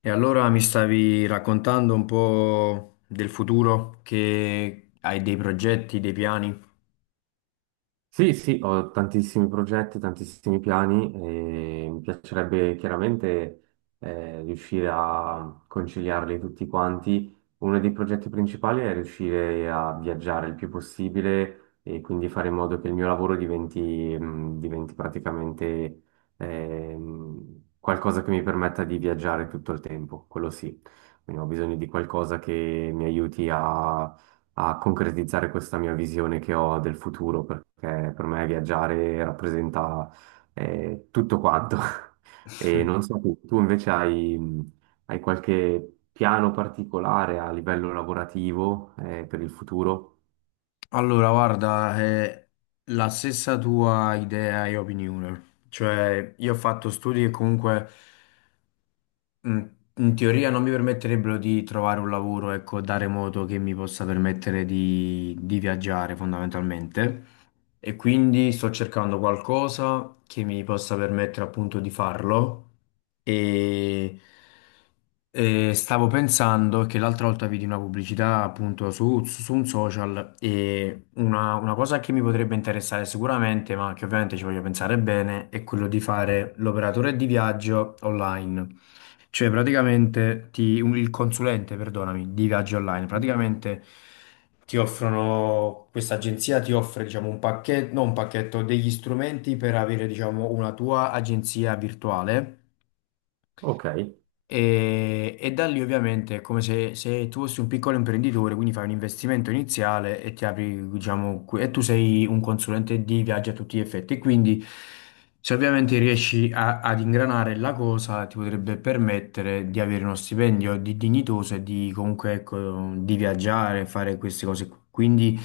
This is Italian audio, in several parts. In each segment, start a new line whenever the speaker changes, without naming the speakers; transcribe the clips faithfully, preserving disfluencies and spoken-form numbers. E allora mi stavi raccontando un po' del futuro, che hai dei progetti, dei piani?
Sì, sì, ho tantissimi progetti, tantissimi piani e mi piacerebbe chiaramente eh, riuscire a conciliarli tutti quanti. Uno dei progetti principali è riuscire a viaggiare il più possibile e quindi fare in modo che il mio lavoro diventi, mh, diventi praticamente ehm, qualcosa che mi permetta di viaggiare tutto il tempo, quello sì. Quindi ho bisogno di qualcosa che mi aiuti a concretizzare questa mia visione che ho del futuro, perché per me viaggiare rappresenta eh, tutto quanto. E non so, tu, tu invece hai, hai qualche piano particolare a livello lavorativo eh, per il futuro?
Allora, guarda, è la stessa tua idea e opinione. Cioè, io ho fatto studi che comunque Mm, in teoria non mi permetterebbero di trovare un lavoro, ecco, da remoto che mi possa permettere di, di viaggiare fondamentalmente. E quindi sto cercando qualcosa che mi possa permettere appunto di farlo. E, e stavo pensando che l'altra volta vidi una pubblicità appunto su, su un social e una, una cosa che mi potrebbe interessare sicuramente, ma che ovviamente ci voglio pensare bene, è quello di fare l'operatore di viaggio online. Cioè, praticamente ti- un- il consulente, perdonami, di viaggi online, praticamente ti offrono, questa agenzia ti offre, diciamo, un pacchetto, non un pacchetto, degli strumenti per avere, diciamo, una tua agenzia virtuale
Ok.
e, e da lì ovviamente è come se, se tu fossi un piccolo imprenditore, quindi fai un investimento iniziale e ti apri, diciamo, qui- e tu sei un consulente di viaggio a tutti gli effetti. Quindi se ovviamente riesci a- ad ingranare la cosa, ti potrebbe permettere di avere uno stipendio di dignitoso e di comunque, ecco, di viaggiare, fare queste cose. Qui. Quindi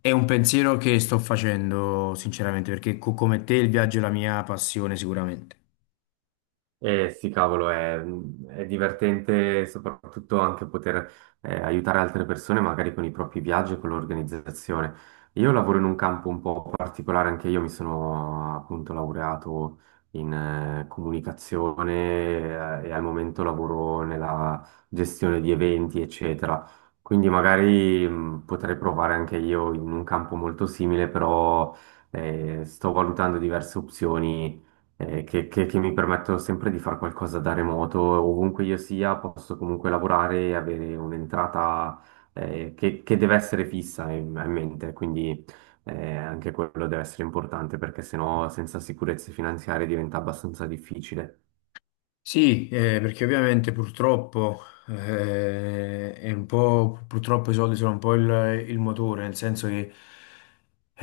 è un pensiero che sto facendo sinceramente, perché co- come te il viaggio è la mia passione sicuramente.
Eh sì, cavolo, è, è divertente soprattutto anche poter eh, aiutare altre persone magari con i propri viaggi e con l'organizzazione. Io lavoro in un campo un po' particolare, anche io mi sono appunto laureato in eh, comunicazione eh, e al momento lavoro nella gestione di eventi, eccetera. Quindi magari mh, potrei provare anche io in un campo molto simile, però eh, sto valutando diverse opzioni eh, che, che- che mi permettono sempre di fare qualcosa da remoto, ovunque io sia, posso comunque lavorare e avere un'entrata eh, che, che deve essere fissa in, in mente, quindi eh, anche quello deve essere importante perché sennò senza sicurezze finanziarie diventa abbastanza difficile.
Sì, eh, perché ovviamente purtroppo, eh, è un po', purtroppo i soldi sono un po' il, il motore, nel senso che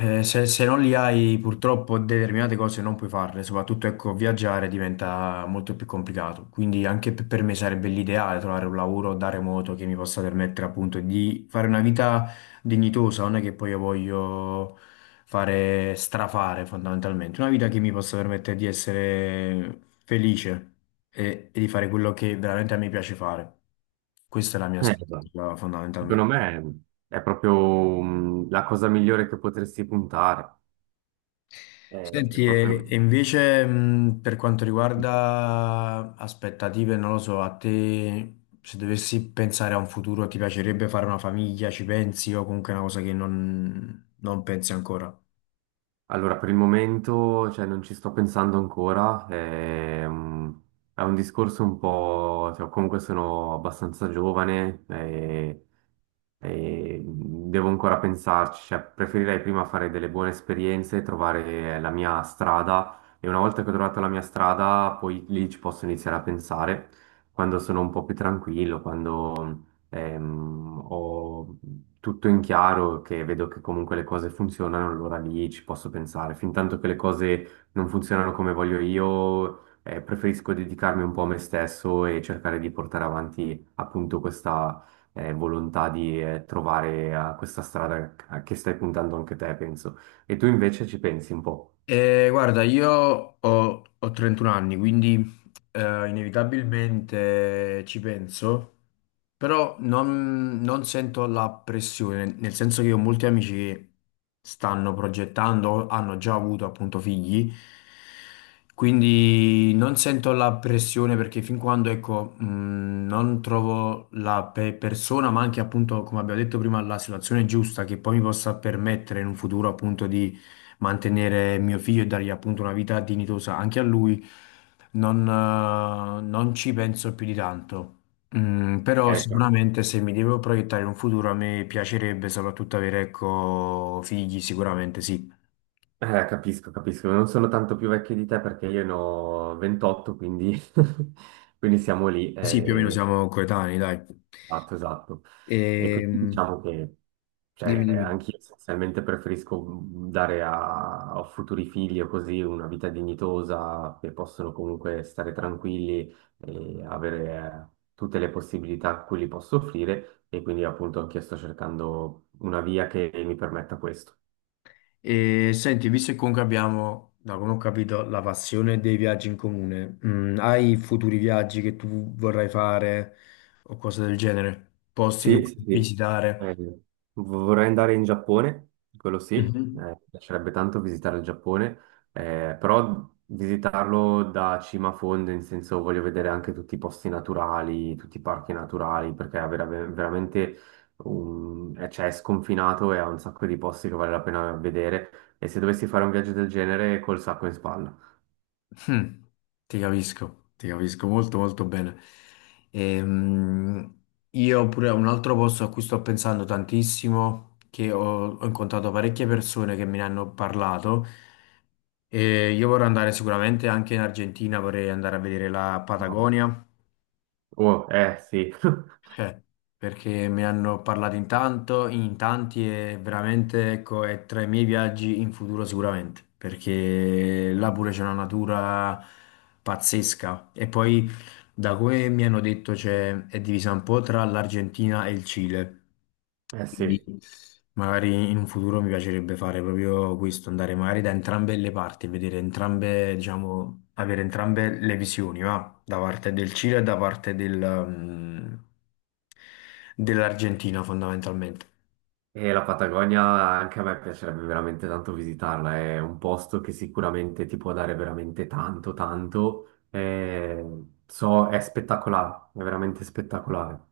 eh, se, se non li hai purtroppo determinate cose non puoi farle, soprattutto ecco, viaggiare diventa molto più complicato, quindi anche per per me sarebbe l'ideale trovare un lavoro da remoto che mi possa permettere appunto di fare una vita dignitosa, non è che poi io voglio fare strafare fondamentalmente, una vita che mi possa permettere di essere felice e, e di fare quello che veramente a me piace fare. Questa è la mia
Eh, esatto.
aspettativa
Secondo
fondamentalmente.
me è proprio mm, la cosa migliore che potresti puntare. Eh, è
Senti, e, e
proprio...
invece mh, per quanto
mm,
riguarda aspettative, non lo so, a te se dovessi pensare a un futuro ti piacerebbe fare una famiglia, ci pensi o comunque è una cosa che non non pensi ancora?
Allora, per il momento, cioè, non ci sto pensando ancora, è un, è un discorso un po', cioè, comunque sono abbastanza giovane, eh, e devo ancora pensarci, cioè preferirei prima fare delle buone esperienze, trovare la mia strada e una volta che ho trovato la mia strada, poi lì ci posso iniziare a pensare quando sono un po' più tranquillo, quando ehm, ho tutto in chiaro, che vedo che comunque le cose funzionano, allora lì ci posso pensare. Fintanto che le cose non funzionano come voglio io, eh, preferisco dedicarmi un po' a me stesso e cercare di portare avanti appunto questa eh, volontà di eh, trovare a questa strada a che stai puntando anche te, penso. E tu invece ci pensi un po'.
Eh, guarda, io ho, ho trentuno anni, quindi eh, inevitabilmente ci penso, però non, non sento la pressione, nel senso che ho molti amici che stanno progettando, hanno già avuto appunto figli, quindi non sento la pressione perché fin quando, ecco, mh, non trovo la pe- persona, ma anche appunto, come abbiamo detto prima, la situazione giusta che poi mi possa permettere in un futuro appunto di mantenere mio figlio e dargli appunto una vita dignitosa anche a lui, non, eh, non ci penso più di tanto. Mm, però
Ecco.
sicuramente se mi devo proiettare in un futuro a me piacerebbe soprattutto avere, ecco, figli, sicuramente sì.
Eh, capisco, capisco. Non sono tanto più vecchio di te perché io ne ho ventotto, quindi, quindi siamo lì.
Sì, più o meno
Eh,
siamo coetanei, dai.
esatto, esatto. E quindi
Ehm,
diciamo che...
dimmi,
Cioè,
dimmi.
anch'io essenzialmente preferisco dare a, a futuri figli o così una vita dignitosa, che possono comunque stare tranquilli e avere eh, tutte le possibilità a cui li posso offrire e quindi appunto anche io sto cercando una via che mi permetta questo.
E senti, visto che comunque abbiamo, da come ho capito, la passione dei viaggi in comune, mm, hai futuri viaggi che tu vorrai fare o cose del genere? Posti che
Sì,
vuoi
sì, sì.
visitare?
Eh, vorrei andare in Giappone, quello sì, eh,
Mhm.
mi piacerebbe tanto visitare il Giappone, eh, però visitarlo da cima a fondo, in senso voglio vedere anche tutti i posti naturali, tutti i parchi naturali, perché è vera- veramente un- eh, cioè, è sconfinato e ha un sacco di posti che vale la pena vedere. E se dovessi fare un viaggio del genere, col sacco in spalla.
Mm, ti capisco, ti capisco molto molto bene. Ehm, io pure un altro posto a cui sto pensando tantissimo, che ho, ho incontrato parecchie persone che me ne hanno parlato, e io vorrei andare sicuramente anche in Argentina, vorrei andare a vedere la Patagonia,
Oh, eh sì,
cioè, perché me ne hanno parlato in tanto, in tanti e veramente, ecco, è tra i miei viaggi in futuro sicuramente, perché là pure c'è una natura pazzesca. E poi, da come mi hanno detto, c'è, è divisa un po' tra l'Argentina e il Cile.
eh
Quindi
sì.
magari in un futuro mi piacerebbe fare proprio questo, andare magari da entrambe le parti, vedere entrambe, diciamo, avere entrambe le visioni, va? Da parte del Cile e da parte del, mm, dell'Argentina fondamentalmente.
E la Patagonia anche a me piacerebbe veramente tanto visitarla, è un posto che sicuramente ti può dare veramente tanto, tanto. Eh, so, è spettacolare, è veramente spettacolare.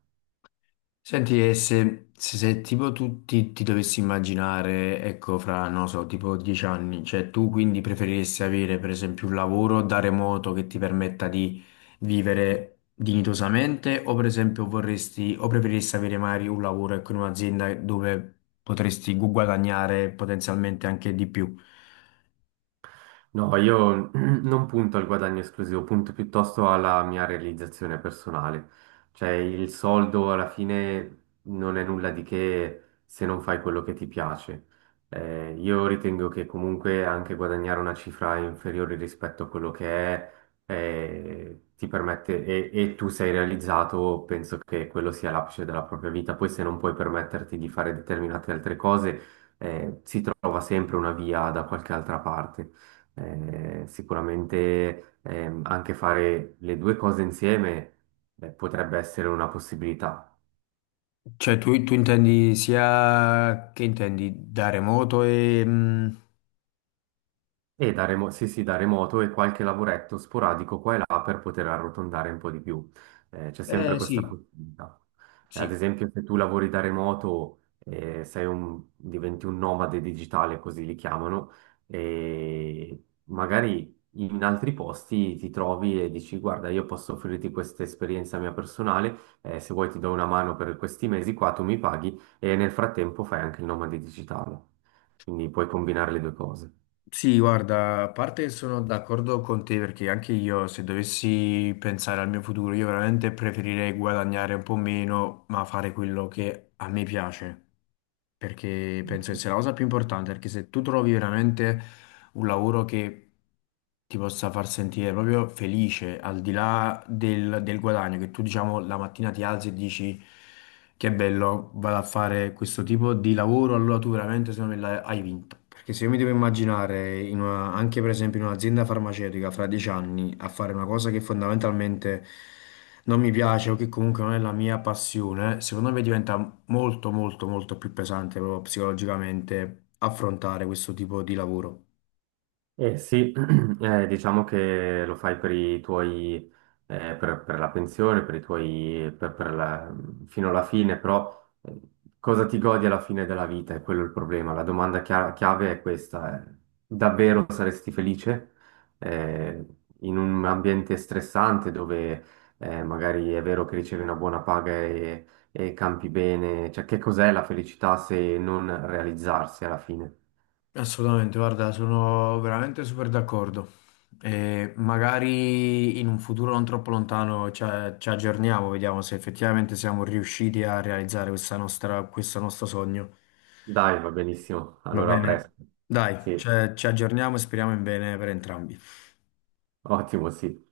Senti, e se, se- se tipo tu ti, ti dovessi immaginare, ecco, fra, non so, tipo dieci anni, cioè tu quindi preferiresti avere per esempio un lavoro da remoto che ti permetta di vivere dignitosamente o per esempio vorresti, o preferiresti avere magari un lavoro, ecco, in un'azienda dove potresti gu- guadagnare potenzialmente anche di più?
No, io non punto al guadagno esclusivo, punto piuttosto alla mia realizzazione personale. Cioè, il soldo alla fine non è nulla di che se non fai quello che ti piace. Eh, io ritengo che comunque anche guadagnare una cifra inferiore rispetto a quello che è, eh, ti permette, e, e tu sei realizzato, penso che quello sia l'apice della propria vita. Poi se non puoi permetterti di fare determinate altre cose, eh, si trova sempre una via da qualche altra parte. Eh, sicuramente ehm, anche fare le due cose insieme, beh, potrebbe essere una possibilità.
Cioè tu, tu intendi sia, che intendi, da remoto e... mm,
E da remo- sì, sì, da remoto e qualche lavoretto sporadico qua e là per poter arrotondare un po' di più. Eh, c'è sempre
eh
questa
sì,
possibilità. Eh, Ad
sì.
esempio, se tu lavori da remoto, eh, sei un- diventi un nomade digitale, così li chiamano, e magari in altri posti ti trovi e dici, guarda, io posso offrirti questa esperienza mia personale, eh, se vuoi ti do una mano per questi mesi qua, tu mi paghi e nel frattempo fai anche il nomade digitale. Quindi puoi combinare le due cose.
Sì, guarda, a parte sono d'accordo con te perché anche io se dovessi pensare al mio futuro, io veramente preferirei guadagnare un po' meno, ma fare quello che a me piace perché penso che sia la cosa più importante, perché se tu trovi veramente un lavoro che ti possa far sentire proprio felice, al di là del, del guadagno, che tu diciamo la mattina ti alzi e dici che bello, vado a fare questo tipo di lavoro, allora tu veramente secondo me l'hai- hai vinto. Perché se io mi devo immaginare, in una- anche per esempio in un'azienda farmaceutica fra dieci anni, a fare una cosa che fondamentalmente non mi piace o che comunque non è la mia passione, secondo me diventa molto, molto, molto più pesante proprio psicologicamente affrontare questo tipo di lavoro.
Eh sì, eh, diciamo che lo fai per i tuoi, eh, per, per la pensione, per i tuoi, per, per la- fino alla fine, però eh, cosa ti godi alla fine della vita? È quello il problema. La domanda chia- chiave è questa. Eh. Davvero saresti felice, eh, in un ambiente stressante dove, eh, magari è vero che ricevi una buona paga e, e campi bene? Cioè, che cos'è la felicità se non realizzarsi alla fine?
Assolutamente, guarda, sono veramente super d'accordo. E magari in un futuro non troppo lontano ci, ci aggiorniamo, vediamo se effettivamente siamo riusciti a realizzare questa nostra, questo nostro sogno.
Dai, va benissimo.
Va
Allora, a
bene?
presto.
Dai,
Sì,
ci ci aggiorniamo e speriamo in bene per entrambi.
ottimo, sì.